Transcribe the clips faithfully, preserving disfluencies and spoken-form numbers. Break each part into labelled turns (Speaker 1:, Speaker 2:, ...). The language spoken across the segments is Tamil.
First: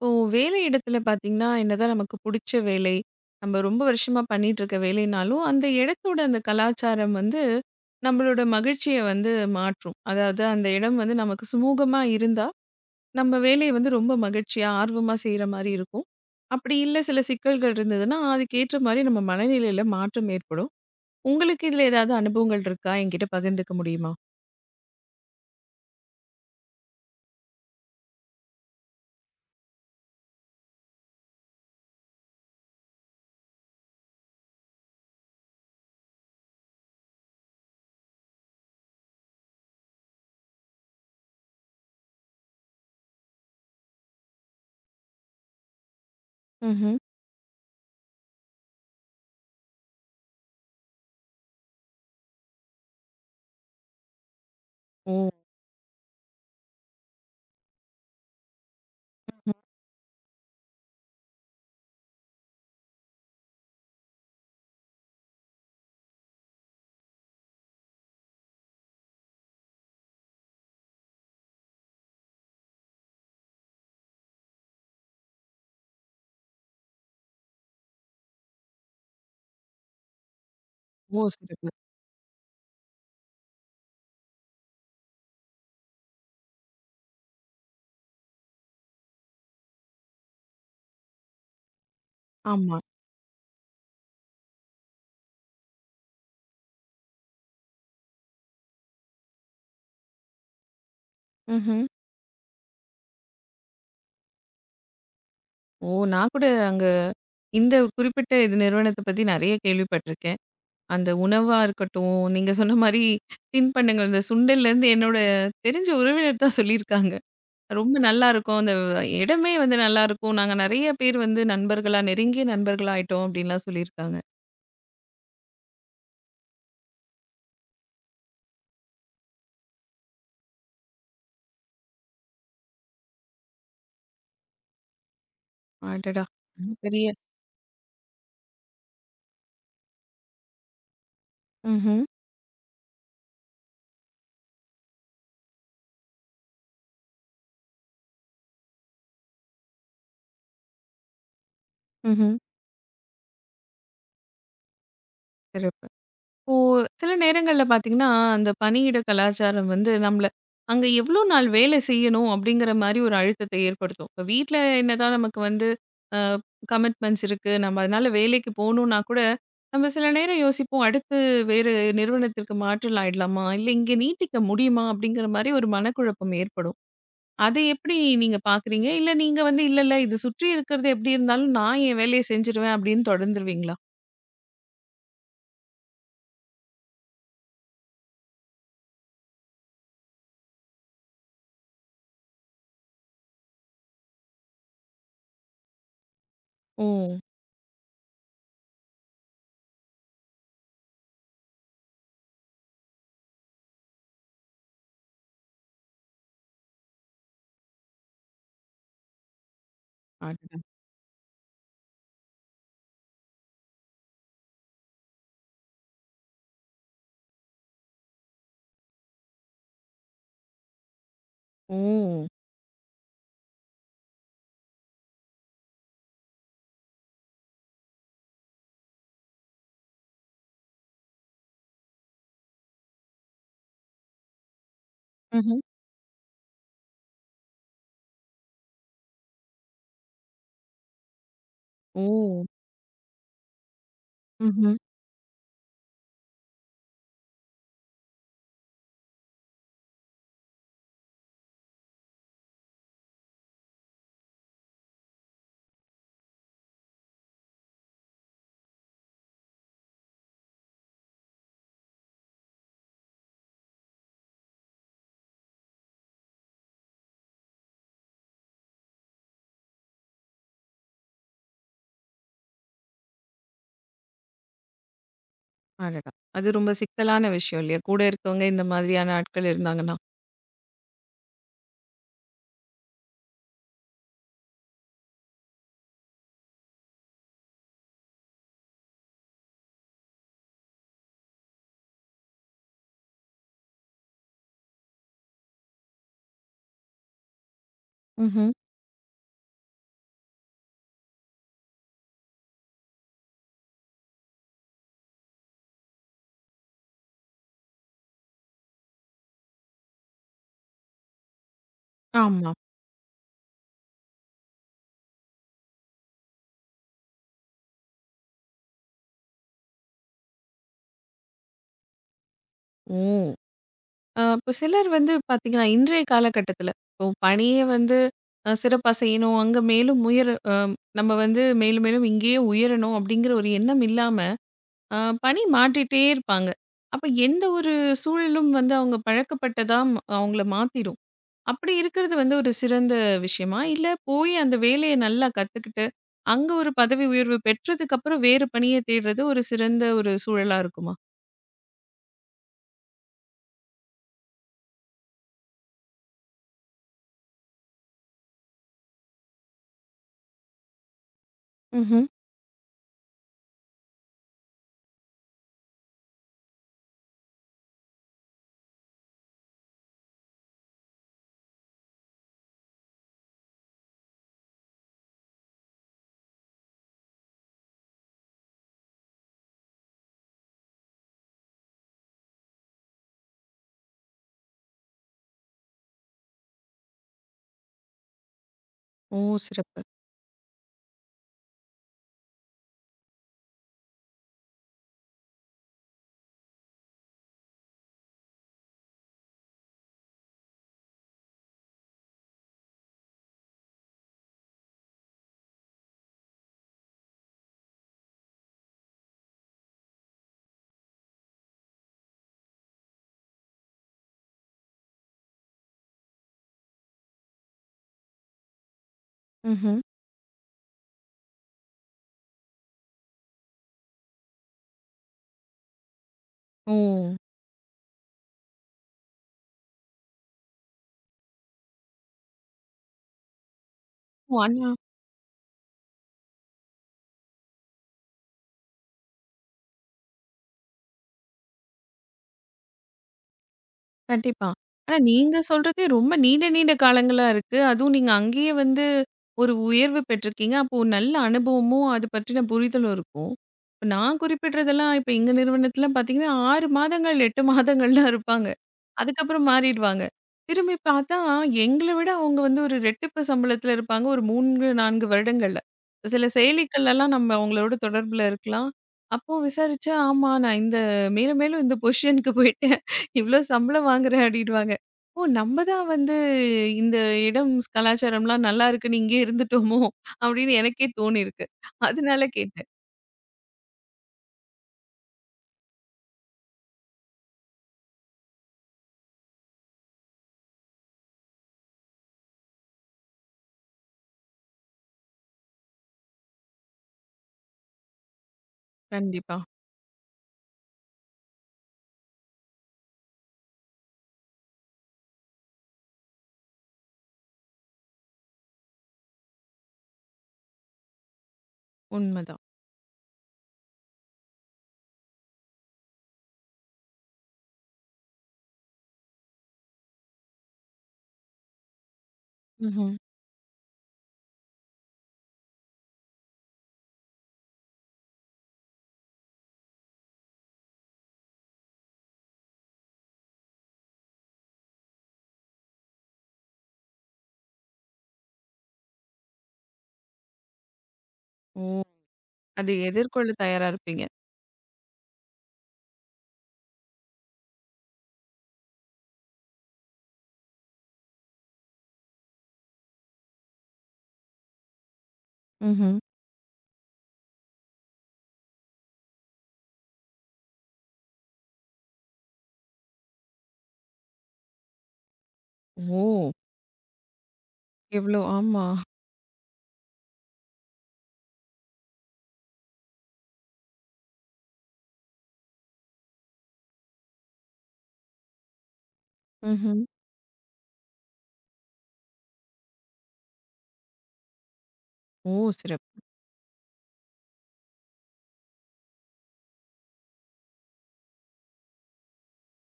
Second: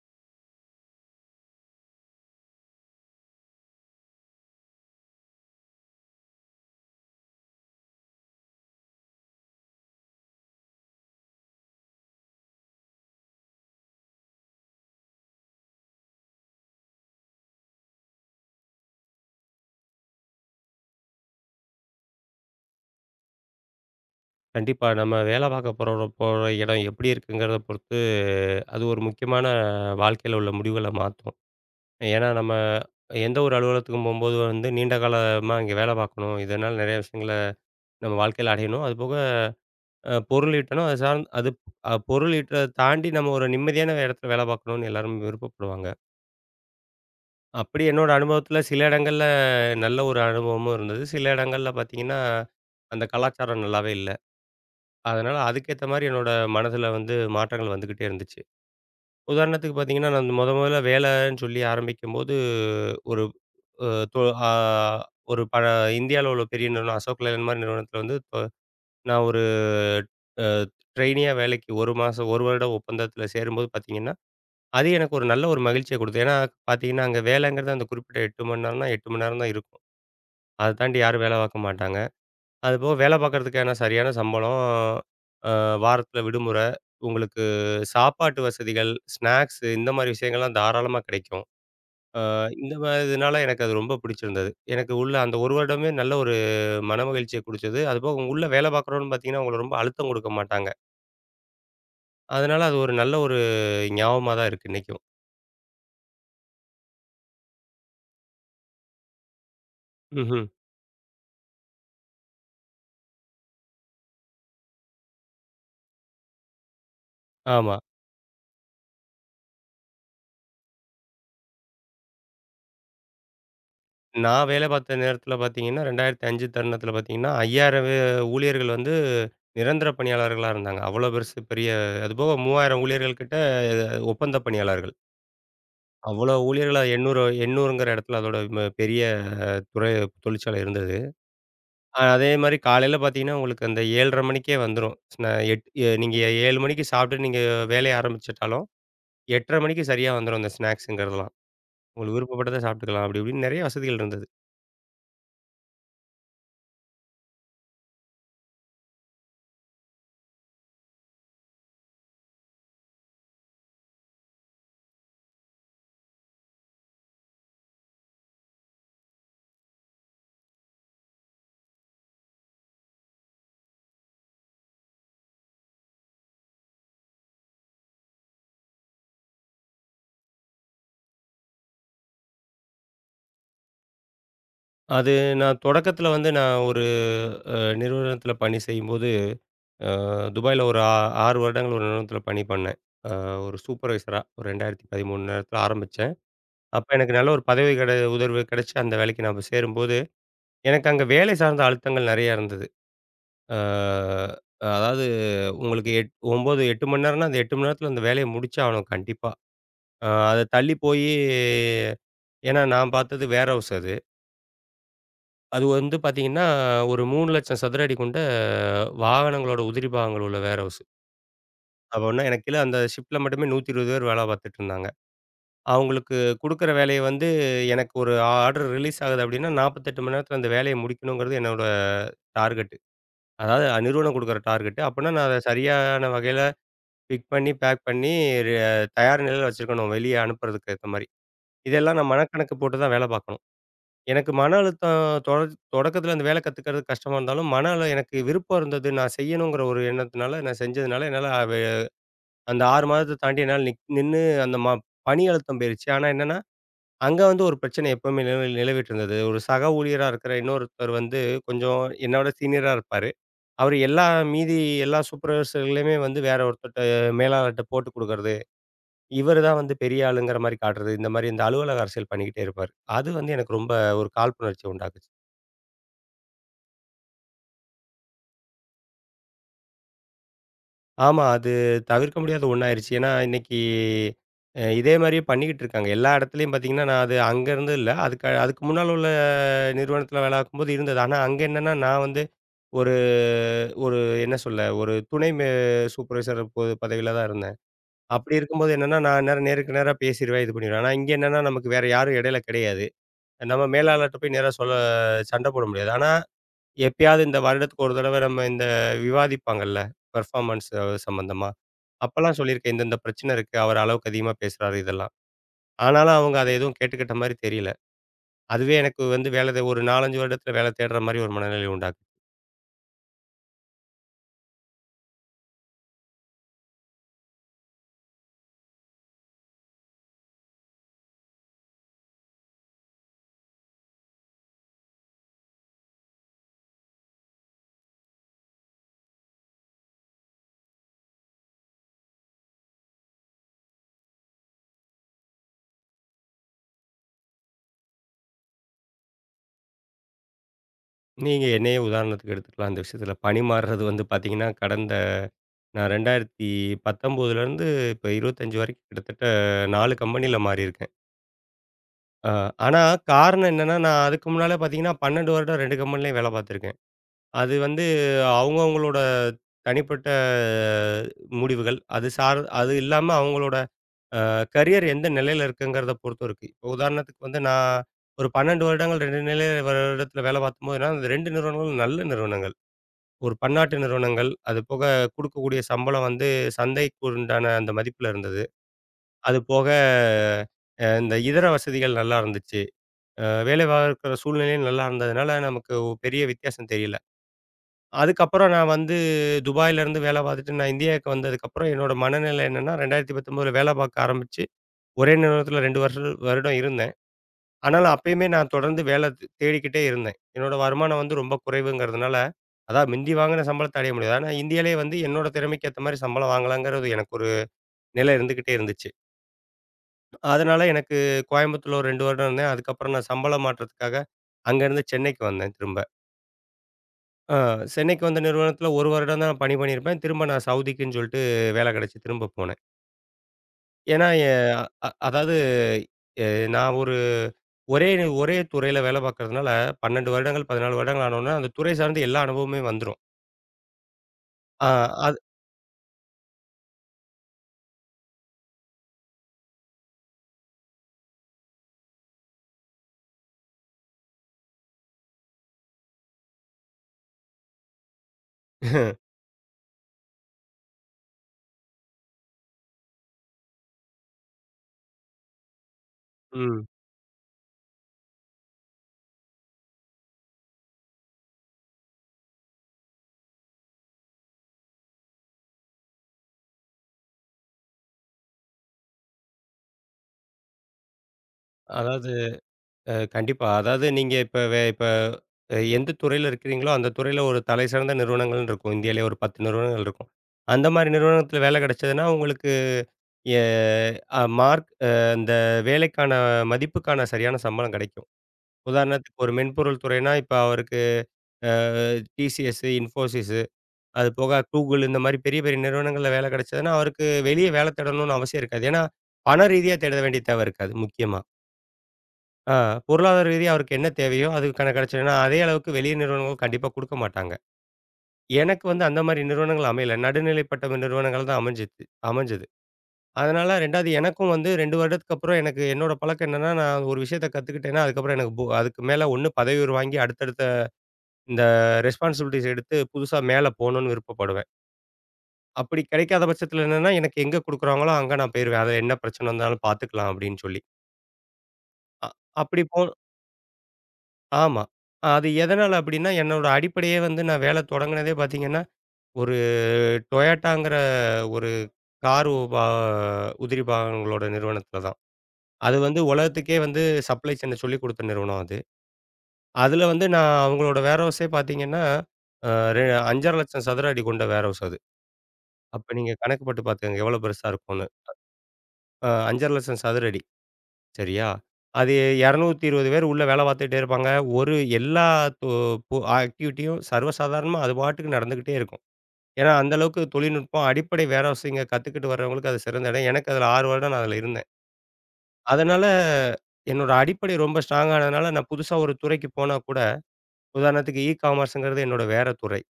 Speaker 1: இப்போ வேலை இடத்துல பார்த்தீங்கன்னா, என்னதான் நமக்கு புடிச்ச வேலை, நம்ம ரொம்ப வருஷமா பண்ணிட்டு இருக்க வேலைனாலும், அந்த இடத்தோட அந்த கலாச்சாரம் வந்து நம்மளோட மகிழ்ச்சிய வந்து மாற்றும். அதாவது அந்த இடம் வந்து நமக்கு சுமூகமா இருந்தா, நம்ம வேலைய வந்து ரொம்ப மகிழ்ச்சியா, ஆர்வமா செய்ற மாரி இருக்கும். அப்படி இல்ல சில சிக்கல்கள் இருந்ததுன்னா, அதுக்கேற்ற மாரி நம்ம மனநிலையில மாற்றம் ஏற்படும். உங்களுக்கு இதுல ஏதாவது அனுபவங்கள் இருக்கா? என்கிட்ட பகிர்ந்துக்க முடியுமா?
Speaker 2: கண்டிப்பா. நம்ம வேலை பார்க்க போற போற இடம் எப்படி இருக்குங்கிறத பொறுத்து, அது ஒரு முக்கியமான வாழ்க்கையில உள்ள முடிவுகள மாத்தும். ஏன்னா, நம்ம எந்த ஒரு அலுவலகத்துக்கும் போம்போது வந்து, நீண்ட காலமா இங்க வேலை பார்க்கணும். இதனால நெறைய விஷயங்கள நம்ம வாழ்க்கையில அடையணும். அதுபோக அ பொருள் ஈட்டணும். அது சார்ந் அது அ பொருள் ஈட்டுறத தாண்டி நம்ம ஒரு நிம்மதியான இடத்துல வேலை பார்க்கணும்னு எல்லாரும் விருப்பப்படுவாங்க.
Speaker 1: ம்ஹ்ம்.
Speaker 2: அப்படி என்னோட அனுபவத்துல சில இடங்கள்ல நல்ல ஒரு அனுபவமும் இருந்தது. சில இடங்கள்ல பார்த்தீங்கன்னா, அந்த கலாச்சாரம் நல்லாவே இல்ல.
Speaker 1: ஓ!
Speaker 2: அதனால அதுக்கேத்த மாரி என்னோட மனதில வந்து மாற்றங்கள் வந்துகிட்டே இருந்துச்சு. உதாரணத்துக்கு பார்த்தீங்கன்னா, நான் மொத மொதல்ல வேலைன்னு சொல்லி ஆரம்பிக்கும்போது, ஒரு அ தொ ஆ ஒரு ப இந்தியால உள்ள பெரிய நிறுவனம் அசோக் லேலண்ட் மாரி நிறுவனத்தில வந்து இப்ப நான் ஒரு அ ட்ரெய்னியா வேலைக்கு ஒரு மாசம் ஒரு வருட ஒப்பந்தத்தில சேரும்போது பார்த்தீங்கன்னா, அது எனக்கு ஒரு நல்ல ஒரு மகிழ்ச்சிய குடுத்தது. ஏன்னா பார்த்தீங்கன்னா, அங்க வேலைங்கிறது அந்த குறிப்பிட்ட எட்டு மணி நேரம்னா எட்டு மணி நேரம் தான் இருக்கும். அத தாண்டி யாரும்
Speaker 1: ஓ!
Speaker 2: வேலை பார்க்க
Speaker 1: சிறப்பு.
Speaker 2: மாட்டாங்க. அதுபோக வேலை பார்க்கறதுக்கான சரியான சம்பளம், அ வாரத்தில விடுமுறை, உங்களுக்கு சாப்பாட்டு வசதிகள், ஸ்நாக்ஸ் இந்த மாரி விஷயங்கள்லாம் தாராளமா கிடைக்கும். அ இந்த
Speaker 1: ஆமா.
Speaker 2: மா இதனால எனக்கு அது ரொம்ப பிடிச்சிருந்தது. எனக்கு உள்ள அந்த ஒரு வருடமே நல்ல ஒரு மனமகிழ்ச்சிய குடுச்சது. அதுபோக உங்க உள்ள வேலை பார்க்குறோம்ன்னு பார்த்தீங்கன்னா, உங்கள ரொம்ப அழுத்தம் குடுக்க மாட்டாங்க.
Speaker 1: ம்ஹ்ம்.
Speaker 2: அதனால அது ஒரு நல்ல ஒரு ஞாபகமா தான் இருக்கு இன்னைக்கும்.
Speaker 1: ஓ! நான் கூட அங்க இந்த குறிப்பிட்ட இது நிறுவனத்த பத்தி நெறைய கேள்விப்பட்டுருக்கேன்.
Speaker 2: ம்ஹ்ம்.
Speaker 1: அந்த உணவா இருக்கட்டும், நீங்க சொன்ன மாரி தின்பண்டங்கள் இந்த சுண்டல்லேருந்து என்னோட தெரிஞ்ச உறவினர் தான் சொல்லியிருக்காங்க.
Speaker 2: ஆமா.
Speaker 1: ரொம்ப நல்லாருக்கும். அந்த இடமே வந்து நல்லாருக்கும். நாங்க நெறைய பேர் வந்து நண்பர்களா நெருங்கிய நண்பர்களா ஆயிட்டோம் அப்டின்லாம் சொல்லியிருக்காங்க.
Speaker 2: நான் வேலை பார்த்த நேரத்தில பார்த்தீங்கன்னா, இரண்டாயிரத்து ஐந்து தருணத்தில பார்த்தீங்கன்னா, ஐந்தாயிரம் வே ஊழியர்கள் வந்து நிரந்தர பணியாளர்களா இருந்தாங்க. அவ்வளோ பெருசு பெரிய அதுபோக மூன்றாயிரம் ஊழியர்கள் கிட்ட ஒப்பந்த பணியாளர்கள்.
Speaker 1: அடடா!
Speaker 2: அவ்வளோ
Speaker 1: ம்.
Speaker 2: ஊழியர்கள
Speaker 1: பெரிய
Speaker 2: எண்ணூறு 800ங்கிற இடத்துல அதோட ம பெரிய துறை தொழிற்சாலை இருந்தது.
Speaker 1: ம்ஹ்ம்,
Speaker 2: ஆஹ் அதே மாரி காலையில பார்த்தீங்கன்னா, உங்களுக்கு அந்த ஏழரை மணிக்கே வந்துரும். ஸ்நா எட் எ நீங்க ஏழு மணிக்கு சாப்பிட்டு நீங்க வேலைய ஆரம்பிச்சுட்டாலும், எட்டரை மணிக்கு சரியா வந்துரும் அந்த ஸ்நாக்ஸுங்கிறதெல்லாம். உங்களுக்கு
Speaker 1: ம்ஹ்ம்.
Speaker 2: விருப்பப்பட்டத சாப்பிட்டுக்கலாம். அப்படி இப்படின்னு நெறைய வசதிகள் இருந்தது.
Speaker 1: சிறப்பு. இப்போ சில நேரங்கள்ல பார்த்தீங்கன்னா, அந்த பணியிட கலாச்சாரம் வந்து நம்மள அங்க எவ்ளோ நாள் வேலை செய்யணும் அப்படிங்கிற மாரி ஒரு அழுத்தத்தை ஏற்படுத்தும். இப்ப வீட்ல என்னதான் நமக்கு வந்து அ கமிட்மெண்ட்ஸ் இருக்கு. நம்ம அதனால வேலைக்கு போணும்னா கூட, நம்ம சில நேரம் யோசிப்போம். அடுத்து வேறு நிறுவனத்திற்கு மாற்றல் ஆயிடலாமா? இல்ல இங்க நீட்டிக்க முடியுமா? அப்படிங்கிற மாரி ஒரு மனக்குழப்பம் ஏற்படும். அதை எப்படி நீங்க பார்க்குறீங்க? இல்ல நீங்க வந்து இல்ல இல்ல இது சுற்றி இருக்கிறது எப்படி இருந்தாலும் நான் என் வேலைய செஞ்சுருவேன் அப்படின்னு தொடர்ந்துருவீங்களா?
Speaker 2: அது நான் தொடக்கத்தில வந்து நான் ஒரு அ நிறுவனத்தில பணி செய்யும்போது, அ துபாயில ஒரு ஆ ஆறு வருடங்கள் ஒரு நிறுவனத்தில பணி பண்ணேன். அ ஒரு சூப்பர்வைசரா ஒரு இரண்டாயிரத்து பதின்மூன்று நேரத்தில ஆரம்பிச்சேன்.
Speaker 1: ஓ!
Speaker 2: அப்ப எனக்கு நல்ல ஒரு பதவி கெட உயர்வு கிடைச்சு அந்த வேலைக்கு நான் போய் சேரும்போது, எனக்கு அங்க வேலை சார்ந்த அழுத்தங்கள் நெறையா இருந்தது. அ அதாவது உங்களுக்கு எட் ஒன்பது, எட்டு மணி நேரம்னா, அந்த எட்டு மணி நேரத்தில அந்த வேலைய முடிச்சாகணும் கண்டிப்பா. அ அத
Speaker 1: அடடா!
Speaker 2: தள்ளி போயி ஏன்னா நான் பார்த்தது வேர் ஹவுஸ் அது. அது வந்து பார்த்தீங்கன்னா, ஒரு மூன்று,லட்சம் சதுர அடி கொண்ட வாகனங்களோட உதிரி பாகங்கள் உள்ள வேர் ஹவுஸ். அப்பன்னா
Speaker 1: ஓ!
Speaker 2: எனக்கு கீழ அந்த ஷிப்ல மட்டுமே நூற்று இருபது பேர் வேலை பார்த்துட்டுருந்தாங்க. அவங்களுக்கு குடுக்குற வேலைய வந்து எனக்கு ஒரு ஆர்டர் ரிலீஸ் ஆகுது அப்டின்னா, நாற்பத்தி எட்டு மணி நேரத்தில அந்த வேலைய முடிக்கணுங்கிறது என்னோட டார்கெட். அதாவது அ- நிறுவனம் குடுக்குற டார்கெட். அப்பன்னா நான் அத சரியான வகையில பிக் பண்ணி, பேக் பண்ணி, ரி தயார் நிலையில வச்சிருக்கணும். வெளிய அனுப்புறதுக்கு ஏத்த மாரி. இதெல்லாம் நான்
Speaker 1: ஓ!
Speaker 2: மனக்கணக்கு போட்டு தான் வேலை பார்க்கணும். எனக்கு மன
Speaker 1: ம்ஹ்ம்.
Speaker 2: அழுத்தம் தொடர் தொடக்கத்துல அந்த வேலை கத்துக்கிறது கஷ்டமா இருந்தாலும், மன அழு எனக்கு விருப்பம் இருந்தது. நான் செய்யணுங்கிற ஒரு எண்ணத்தினால நான் செஞ்சதுனால, என்னால அது அந்த ஆறு மாதத்த தாண்டி என்னால நிக் நின்னு அந்த ம பணி அழுத்தம் போயிருச்சு. ஆனா என்னன்னா, அங்க வந்து ஒரு பிரச்சனை எப்பவுமே நிலவி நிலவிட்டு இருந்தது. ஒரு சக ஊழியரா இருக்கிற இன்னொருத்தர் வந்து கொஞ்சம் என்னோட சீனியரா இருப்பாரு. அவரு எல்லா மீதி எல்லா சூப்பர்வைசர்களையுமே வந்து வேற ஒருத்தர்ட்ட மேலாளர்ட்ட போட்டு குடுக்கறது. இவரு தான் வந்து பெரிய ஆளுங்கிற மாரி காட்டுறது. இந்த மாரி இந்த அலுவலக அரசியல் பண்ணிக்கிட்டே இருப்பாரு. அது வந்து எனக்கு ரொம்ப ஒரு காழ்ப்புணர்ச்சிய உண்டாக்குச்சு.
Speaker 1: அடடா! அது ரொம்ப சிக்கலான விஷயம் இல்லையா? கூட இருக்கவங்க இந்த மாதிரியான ஆட்கள் இருந்தாங்கன்னா.
Speaker 2: ஆமா. அது தவிர்க்க முடியாத ஒண்ணாயிருச்சு. ஏன்னா, இன்னைக்கு அ இதே மாரியே பண்ணிக்கிட்டு இருக்காங்க. எல்லா இடத்துலயும் பார்த்தீங்கன்னா, நான் அது அங்கேருந்து இல்ல. அதுக்கு அதுக்கு முன்னால உள்ள நிறுவனத்தில வேலை பார்க்கும்போது இருந்தது. ஆனா, அங்க என்னன்னா, நான் வந்து ஒரு ஒரு என்ன சொல்ல, ஒரு துணை மே சூப்பர்வைசர் பொ பதவியில தான் இருந்தேன். அப்படி
Speaker 1: ம்ஹ்ம்.
Speaker 2: இருக்கும்போது என்னன்னா, நான் நேர நேருக்கு நேரா பேசிருவேன், இது பண்ணிருவேன். ஆனா, இங்க என்னன்னா, நமக்கு வேற யாரும் இடையில கிடையாது. நம்ம மேலாளர்ட்ட போய் நேரா சொல்ல சண்டை போட முடியாது. ஆனா எப்பயாவது இந்த வருடத்துக்கு ஒரு தடவை நம்ம இந்த விவாதிப்பாங்கல்ல, பெர்ஃபார்மன்ஸ் சம்மந்தமா. அப்பலாம்
Speaker 1: ஆமா.
Speaker 2: சொல்லியிருக்கேன். இந்த இந்த பிரச்சனை இருக்கு. அவர் அளவுக்கு அதிகமா பேசுறாரு இதெல்லாம். ஆனாலும் அவங்க அத எதுவும் கேட்டுக்கிட்ட மாரி தெரியல. அதுவே எனக்கு வந்து வேலை தே ஒரு நான்கு, ஐந்து வருடத்துல வேலை தேடுற மாரி ஒரு மனநிலை உண்டாக்குது.
Speaker 1: ஓ! அ இப்ப சிலர் வந்து பார்த்தீங்கன்னா, இன்றைய காலகட்டத்தில இப்போ பணியே வந்து அ சிறப்பா செய்யணும். அங்க மேலும் உயர அ நம்ம வந்து மேலும் மேலும் இங்கேயே உயரணும் அப்படிங்கிற ஒரு எண்ணம் இல்லாம, அ பணி மாற்றிட்டே இருப்பாங்க. அப்ப எந்த ஒரு சூழலும் வந்து அவங்க பழக்கப்பட்டதா ம- அவங்கள மாத்திரும். அப்படி இருக்கிறது வந்து ஒரு சிறந்த விஷயமா? இல்ல போய் அந்த வேலைய நல்லா கத்துக்கிட்டு, அங்க ஒரு பதவி உயர்வு பெற்றதுக்கு அப்புறம் வேறு பணிய தேடுறது ஒரு சிறந்த ஒரு சூழலா இருக்குமா?
Speaker 2: நீங்க என்னையே உதாரணத்துக்கு எடுத்துக்கலாம் இந்த விஷயத்துல. பணி மாறுறது வந்து பார்த்தீங்கன்னா, கடந்த நான் இரண்டாயிரத்து பத்தொன்பதிலிருந்து இப்ப இரண்டாயிரத்து இருபத்தி ஐந்து வரைக்கும் கிட்டத்தட்ட நான்கு கம்பெனில மாறியிருக்கேன்.
Speaker 1: ம்ஹ்ம்.
Speaker 2: அ ஆனா காரணம் என்னன்னா, நான் அதுக்கு முன்னால பார்த்தீங்கன்னா, பன்னிரண்டு வருடம் இரண்டு கம்பெனிலயும் வேலை பார்த்துருக்கேன். அது வந்து அவங்கவங்களோட தனிப்பட்ட முடிவுகள். அது சார் அது இல்லாம அவங்களோட கரியர் எந்த நிலையில இருக்குங்கிறத பொறுத்தும் இருக்கு. இப்போ உதாரணத்துக்கு வந்து நான் ஒரு பன்னிரண்டு வருடங்கள் இரண்டு நிலை வருடத்துல வேலை பார்க்கும்போது என்னன்னா, அந்த இரண்டு நிறுவனங்களும் நல்ல நிறுவனங்கள். ஒரு பன்னாட்டு நிறுவனங்கள். அது போக குடுக்கக்கூடிய சம்பளம் வந்து சந்தைக்கு உண்டான அந்த மதிப்புல இருந்தது.
Speaker 1: ஓ!
Speaker 2: அது போக
Speaker 1: சிறப்பு.
Speaker 2: அ இந்த இதர வசதிகள் நல்லா இருந்துச்சு. அ வேலை பார்க்குற சூழ்நிலையும் நல்லா இருந்ததுனால நமக்கு ஒ- பெரிய வித்தியாசம் தெரியல. அதுக்கப்புறம் நான் வந்து துபாயிலருந்து வேலை பார்த்துட்டு, நான் இந்தியாவுக்கு வந்ததுக்கப்புறம் என்னோட மனநிலை என்னன்னா, இரண்டாயிரத்து பத்தொன்பது வேலை பார்க்க ஆரம்பிச்சு, ஒரே நிறுவனத்தில இரண்டு வருஷ வருடம் இருந்தேன். ஆனாலும் அப்பயுமே நான் தொடர்ந்து வேலை த் தேடிக்கிட்டே இருந்தேன். என்னோட வருமானம் வந்து ரொம்ப குறைவுங்கிறதுனால, அதாவது மிந்தி வாங்கின சம்பளத்த அடைய முடியாது. ஆனா இந்தியாலயே வந்து என்னோட திறமைக்கு ஏத்த மாரி சம்பளம் வாங்கலாங்கிறது எனக்கு ஒரு நிலை இருந்துகிட்டே இருந்துச்சு.
Speaker 1: ம்ஹ்ம்.
Speaker 2: அதனால எனக்கு கோயம்புத்தூர்ல ஒரு இரண்டு வருடம் இருந்தேன். அதுக்கப்புறம் நான் சம்பள மாற்றத்துக்காக அங்கேருந்து சென்னைக்கு வந்தேன் திரும்ப.
Speaker 1: ஓ!
Speaker 2: ஆ, சென்னைக்கு வந்த நிறுவனத்தில ஒரு வருடம் தான் பணி பண்ணியிருப்பேன். திரும்ப நான் சவுதிக்குன்னு சொல்லிட்டு வேலை கிடைச்சு திரும்ப போனேன். ஏன்னா, எ
Speaker 1: ஓ,
Speaker 2: அ
Speaker 1: ஆனா
Speaker 2: அ- அதாவது எ நான் ஒரு ஒரே ஒரே துறையில வேலை பார்க்கறதுனால பன்னிரண்டு வருடங்கள், பதினான்கு வருடங்கள் ஆனோனே, அந்த துறை சார்ந்த எல்லா அனுபவமுமே வந்துரும்.
Speaker 1: கண்டிப்பா.
Speaker 2: ஆ
Speaker 1: ஆனா
Speaker 2: அது
Speaker 1: நீங்க சொல்றதே ரொம்ப நீண்ட நீண்ட காலங்களா இருக்கு. அதுவும் நீங்க அங்கேயே வந்து ஒரு உயர்வு பெற்றிருக்கீங்க. அப்போ ஒரு நல்ல அனுபவமும், அது பற்றின புரிதலும் இருக்கும். இப்ப நான் குறிப்பிடுறதெல்லாம் இப்ப எங்க நிறுவனத்திலாம் பார்த்தீங்கன்னா, ஆறு மாதங்கள், எட்டு மாதங்கள் தான் இருப்பாங்க. அதுக்கப்புறம் மாறிடுவாங்க. திரும்பி பார்த்தா, எங்கள விட அவங்க வந்து ஒரு ரெட்டிப்பு சம்பளத்தில இருப்பாங்க. ஒரு மூன்று, நான்கு வருடங்கள்ல. சில
Speaker 2: ம்.
Speaker 1: செயலிகள்லலாம் நம்ம அவங்களோட தொடர்புல இருக்கலாம். அப்போ விசாரிச்சா, ஆமா நான் இந்த மேலும் மேலும் இந்த பொசிஷனுக்கு போயிட்டேன். இவ்ளோ சம்பளம் வாங்குறேன் அப்டின்னுவாங்க. ஓ! நம்ம தான் வந்து இந்த இடம் கலாச்சாரம்லாம் நல்லா இருக்குன்னு இங்கேயே இருந்துட்டோமோ! அப்டின்னு எனக்கே தோணியிருக்கு.
Speaker 2: அதாவது
Speaker 1: அதனால கேட்டேன்.
Speaker 2: அ கண்டிப்பா. அதாவது நீங்க இப்ப வே இப்ப அ எந்த துறையில இருக்கிறீங்களோ, அந்த துறையில ஒரு தலை சிறந்த நிறுவனங்கள்ன்னு இருக்கும். இந்தியாவிலேயே ஒரு பத்து நிறுவனங்கள் இருக்கும். அந்த மாரி நிறுவனத்தில வேலை கிடைச்சதுன்னா, உங்களுக்கு எ அ மார்க் அ அந்த வேலைக்கான மதிப்புக்கான சரியான சம்பளம் கிடைக்கும். உதாரணத்துக்கு ஒரு
Speaker 1: கண்டிப்பா.
Speaker 2: மென்பொருள் துறைனா, இப்ப அவருக்கு அ T C S, Infosys அது போக Google இந்த மாரி பெரிய பெரிய நிறுவனங்கள்ல வேலை கிடைச்சதுன்னா, அவருக்கு வெளிய வேலை தேடணும்னு அவசியம் இருக்காது. ஏன்னா, பண ரீதியா தேட வேண்டிய தேவை இருக்காது முக்கியமா.
Speaker 1: உண்மதான்.
Speaker 2: ஆ பொருளாதார ரீதியா அவருக்கு என்ன தேவையோ அதுக்கான கிடைச்சதுன்னா, அதே அளவுக்கு வெளிய நிறுவனங்கள் கண்டிப்பா குடுக்க மாட்டாங்க. எனக்கு வந்து அந்த மாரி நிறுவனங்கள் அமையல. நடுநிலைப்பட்ட நிறுவனங்கள் தான் அமைஞ்சுச்சு அமைஞ்சது.
Speaker 1: ம்ஹ்ம்.
Speaker 2: அதனால இரண்டாவது எனக்கும் வந்து இரண்டு வருடத்துக்கு அப்புறம் எனக்கு என்னோட பழக்கம் என்னன்னா, நான் ஒரு விஷயத்த கத்துக்கிட்டேன்னா, அதுக்கப்புறம் எனக்கு பு அதுக்கு மேல ஒண்ணு பதவி உயர்வு வாங்கி அடுத்தடுத்த இந்த ரெஸ்பான்சிபிலிட்டிஸ் எடுத்து புதுசா மேல போணும்னு விருப்பப்படுவேன். அப்படி கிடைக்காத பட்சத்துல என்னன்னா, எனக்கு எங்க குடுக்குறாங்களோ அங்க நான் போயிருவேன். அதுல என்ன பிரச்சனை வந்தாலும் பார்த்துக்கலாம் அப்படின்னு சொல்லி.
Speaker 1: ஓ!
Speaker 2: அ அப்படி
Speaker 1: அது
Speaker 2: போ
Speaker 1: எதிர்கொள்ள தயாரா இருப்பீங்க.
Speaker 2: ஆமா. அஹ் அது எதனால அப்படின்னா, என்னோட அடிப்படையே வந்து நான் வேலை தொடங்குனதே பார்த்தீங்கன்னா, ஒரு Toyotaங்கிற ஒரு கார் உபா உதிரி பாகங்களோட நிறுவனத்துல தான். அது
Speaker 1: ம்ஹ்ம்.
Speaker 2: வந்து உலகத்துக்கே வந்து சப்ளை செயின சொல்லிக் குடுத்த நிறுவனம் அது. அதுல வந்து நான் அவங்களோட வேர் ஹவுஸே பார்த்தீங்கன்னா, அ ரெ ஐந்து,ஆறு,லட்சம் சதுர அடி கொண்ட வேர் ஹவுஸ் அது. அப்ப நீங்க
Speaker 1: ஓ!
Speaker 2: கணக்கு போட்டு பார்த்துக்கங்க எவ்வளோ பெருசா இருக்கும்னு.
Speaker 1: எவ்ளோ? ஆமா.
Speaker 2: அ ஐந்து,ஆறு,லட்சம் சதுர அடி சரியா? அது இருநூற்று இருபது பேர் உள்ள வேலை பார்த்துக்கிட்டே இருப்பாங்க. ஒரு எல்லா தொ பொ ஆக்டிவிட்டியும் சர்வசாதாரணமா அது பாட்டுக்கு நடந்துகிட்டே இருக்கும். ஏன்னா, அந்த
Speaker 1: ம்ஹ்ம்.
Speaker 2: அளவுக்கு தொழில்நுட்பம் அடிப்படை வேர் ஹவுஸிங்க கத்துக்கிட்டு வர்றவங்களுக்கு அது சிறந்த இடம். எனக்கு அதுல ஆறு வருடம் நான் அதுல இருந்தேன்.
Speaker 1: ஓ!
Speaker 2: அதனால,
Speaker 1: சிறப்பு.
Speaker 2: என்னோட அடிப்படை ரொம்ப ஸ்ட்ராங் ஆனதுனால, நான் புதுசா ஒரு துறைக்கு போனா கூட, உதாரணத்துக்கு இ காமர்ஸ்ங்கிறது என்னோட வேற துறை.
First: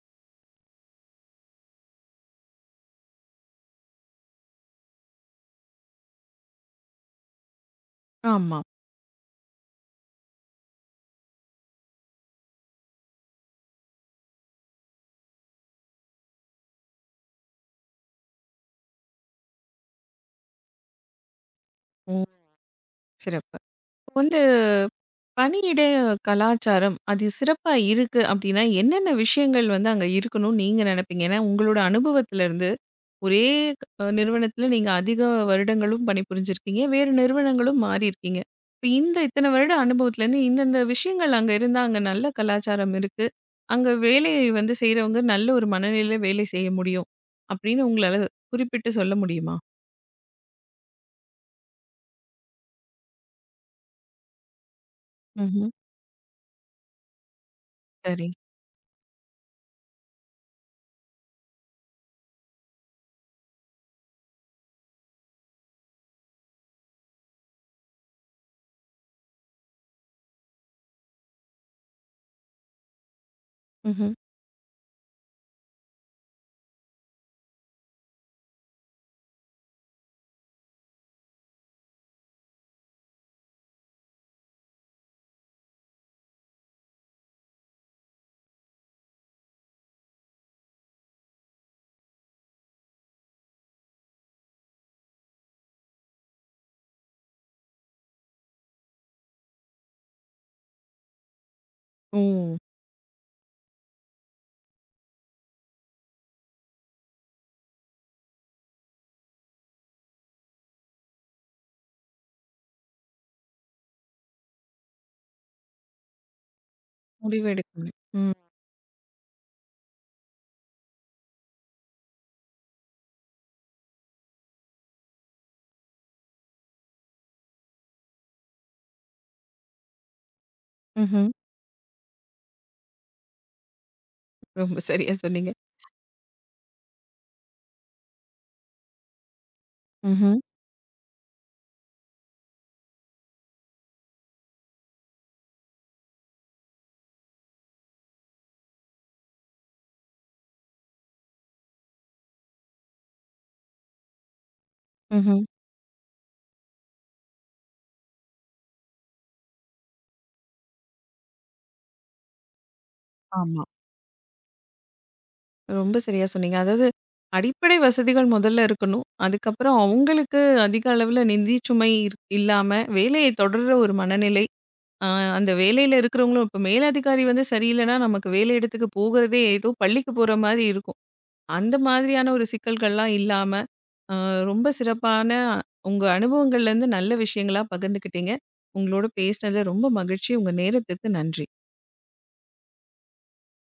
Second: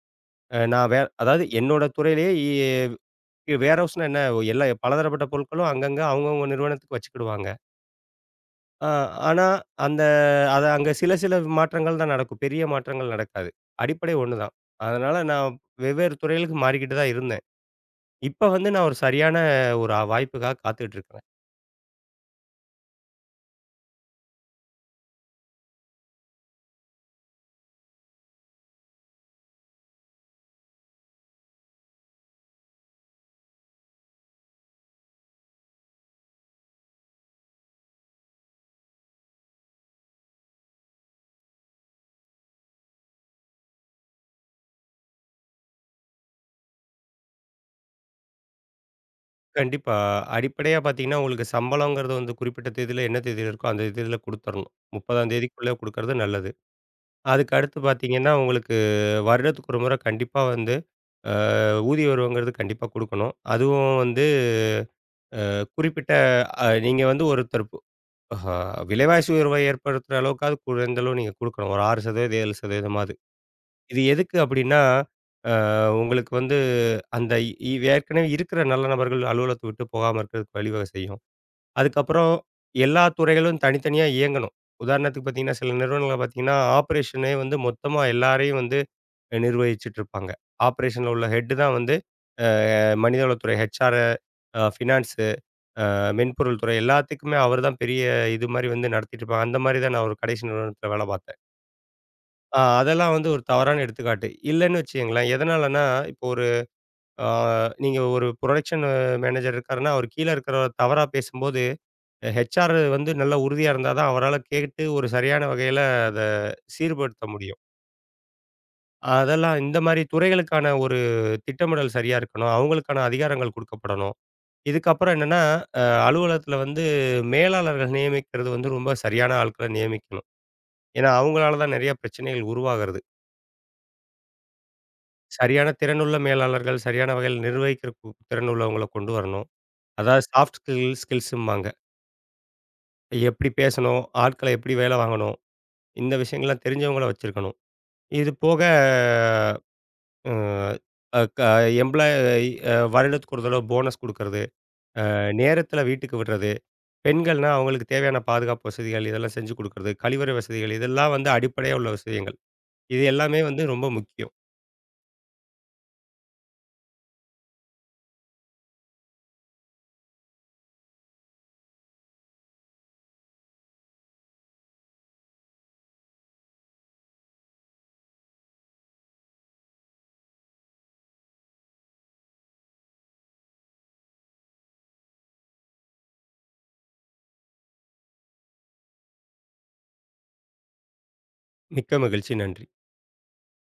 Speaker 2: அ நான் வே அதாவது என்னோட துறையிலேயே இ வேர்ஹவுஸ்னா என்ன? எல்லா பலதரப்பட்ட பொருட்களும் அங்கங்க அவங்கவங்க நிறுவனத்துக்கு வச்சுக்கிடுவாங்க.
Speaker 1: ஆமா.
Speaker 2: அ ஆனா, அந்த அத அங்க சில சில மாற்றங்கள் தான் நடக்கும். பெரிய மாற்றங்கள் நடக்காது. அடிப்படை ஒண்ணு தான். அதனால நான் வெவ்வேறு துறைகளுக்கு மாறிக்கிட்டு தான் இருந்தேன். இப்ப வந்து நான் ஒரு சரியான ஒரு வாய்ப்புக்காக காத்துக்கிட்டு இருக்கேன்.
Speaker 1: ஓ! சிறப்பு. இப்ப வந்து பணியிட கலாச்சாரம் அது சிறப்பா இருக்கு அப்டின்னா, என்னென்ன விஷயங்கள் வந்து அங்க இருக்கணும்னு நீங்க நெனைப்பீங்க? ஏன்னா, உங்களோட அனுபவத்திலருந்து ஒரே அ நிறுவனத்துல நீங்க அதிக வருடங்களும் பணிபுரிஞ்சிருக்கீங்க. வேறு நிறுவனங்களும் மாறியிருக்கீங்க. இப்ப இந்த இத்தன வருட அனுபவத்துலேருந்து இந்தந்த விஷயங்கள் அங்க இருந்தா, அங்க நல்ல கலாச்சாரம் இருக்கு. அங்க வேலையை வந்து செய்றவங்க நல்ல ஒரு மனநிலையில வேலை செய்ய முடியும். அப்படின்னு உங்களால குறிப்பிட்டு சொல்ல முடியுமா?
Speaker 2: கண்டிப்பா. அடிப்படையா பார்த்தீங்கன்னா, உங்களுக்கு சம்பளங்கிறது வந்து குறிப்பிட்ட தேதியில என்ன தேதியில இருக்கோ, அந்த தேதியில குடுத்தரணும். முப்பதாம்
Speaker 1: ம்ஹ்ம்.
Speaker 2: தேதிக்குள்ள குடுக்கறது நல்லது. அதுக்கு அடுத்து
Speaker 1: சரி.
Speaker 2: பார்த்தீங்கன்னா, உங்களுக்கு வருடத்துக்கு ஒரு முறை கண்டிப்பா வந்து அ ஊதிய உயர்வுங்கிறது கண்டிப்பா குடுக்கணும். அதுவும் வந்து அஹ், குறிப்பிட்ட அ நீங்க வந்து ஒருத்தர் பு அஹா விலைவாசி உயர்வை ஏற்படுத்துற அளவுக்காவது குறைந்த அளவு நீங்க குடுக்கணும். ஒரு ஆறு சதவீதம் ஏழு சதவீதம் மாவது. இது
Speaker 1: ம்ஹ்ம்.
Speaker 2: எதுக்கு அப்டின்னா, அ உங்களுக்கு வந்து அந்த இ ஏற்கனவே இருக்கிற நல்ல நபர்கள் அலுவலகத்த விட்டு போகாம இருக்கிறதுக்கு வழிவகை செய்யும். அதுக்கப்புறம் எல்லா துறைகளும் தனித்தனியா இயங்கணும். உதாரணத்துக்கு பார்த்தீங்கன்னா, சில நிறுவனங்கள்ல பார்த்தீங்கன்னா, ஆப்பரேஷனே வந்து மொத்தமா எல்லாரையும் வந்து நிர்வகிச்சுட்டு இருப்பாங்க. ஆப்பரேஷன்ல உள்ள ஹெட் தான் வந்து அ மனிதவளத்துறை, ஹெச்ஆர், அ ஃபினான்ஸு, அ மென்பொருள் துறை எல்லாத்துக்குமே அவர் தான் பெரிய இது மாரி வந்து நடத்திட்டு இருப்பாங்க. அந்த மாரி தான் நான் ஒரு கடைசி நிறுவனத்தில வேலை பார்த்தேன்.
Speaker 1: ஓ!
Speaker 2: அ அதெல்லாம் வந்து ஒரு தவறான எடுத்துக்காட்டு. இல்லன்னு வச்சுக்கங்களேன், எதனாலன்னா இப்போ ஒரு அ நீங்க ஒரு புரொடக்ஷன் மேனேஜர் இருக்காருன்னா, அவர் கீழ இருக்கிறவர் தவறா பேசும்போது ஹெச்ஆர் வந்து நல்ல உறுதியா இருந்தா தான் அவரால கேட்டு ஒரு சரியான வகையில அத சீர்படுத்த
Speaker 1: முடிவு
Speaker 2: முடியும்.
Speaker 1: எடுக்கணும். ம்.
Speaker 2: அதெல்லாம் இந்த மாரி துறைகளுக்கான ஒரு திட்டமிடல் சரியா இருக்கணும். அவங்களுக்கான அதிகாரங்கள் குடுக்கப்படணும். இதுக்கப்புறம் என்னன்னா, அ அலுவலகத்தில வந்து மேலாளர்கள் நியமிக்கிறது வந்து ரொம்ப சரியான ஆட்கள நியமிக்கணும். ஏன்னா,
Speaker 1: ம்ஹ்ம்.
Speaker 2: அவங்களால தான் நெறைய பிரச்சனைகள் உருவாகிறது.
Speaker 1: ரொம்ப சரியா சொன்னீங்க.
Speaker 2: சரியான திறனுள்ள மேலாளர்கள், சரியான வகையில் நிர்வகிக்கிற கு திறன் உள்ளவங்கள கொண்டு வரணும். அதாவது
Speaker 1: ம்ஹ்ம்.
Speaker 2: சாஃப்ட் ஸ்கில் ஸ்கில்ஸும்பாங்க. எப்படி பேசணும்? ஆட்கள எப்படி வேல வாங்கணும்? இந்த விஷயங்கள்லாம் தெரிஞ்சவங்கள வச்சிருக்கணும். இது போக ம், அ க எம்ப்ளாய் அ வருடத்துக்கு ஒரு தடவ போனஸ் குடுக்கறது, அ
Speaker 1: ம்ஹ்ம்.
Speaker 2: நேரத்தில வீட்டுக்கு விடுறது, பெண்கள்னா அவங்களுக்கு தேவையான பாதுகாப்பு வசதிகள் இதெல்லாம் செஞ்சு குடுக்கறது, கழிவறை வசதிகள் இதெல்லாம் வந்து அடிப்படையா உள்ள விஷயங்கள். இது எல்லாமே வந்து
Speaker 1: ஆமா.
Speaker 2: ரொம்ப முக்கியம்.
Speaker 1: ரொம்ப சரியா சொன்னீங்க. அதாவது அடிப்படை வசதிகள் முதல்ல இருக்கணும். அதுக்கப்புறம் அவங்களுக்கு அதிக அளவுல நிதி சுமை இர் இல்லாம வேலையை தொடர்ற ஒரு மனநிலை. அ அந்த வேலையில இருக்கிறவங்களும் இப்ப மேலதிகாரி வந்து சரியில்லைன்னா, நமக்கு வேலை இடத்துக்கு போகுறதே ஏதோ பள்ளிக்கு போற மாரி இருக்கும். அந்த மாதிரியான ஒரு சிக்கல்கள்லாம் இல்லாம, அ ரொம்ப சிறப்பான உங்க அனுபவங்கள்லேருந்து நல்ல விஷயங்களா பகிர்ந்துக்கிட்டீங்க. உங்களோட பேசினதுல ரொம்ப மகிழ்ச்சி. உங்க நேரத்துக்கு நன்றி.
Speaker 2: மிக்க மகிழ்ச்சி. நன்றி.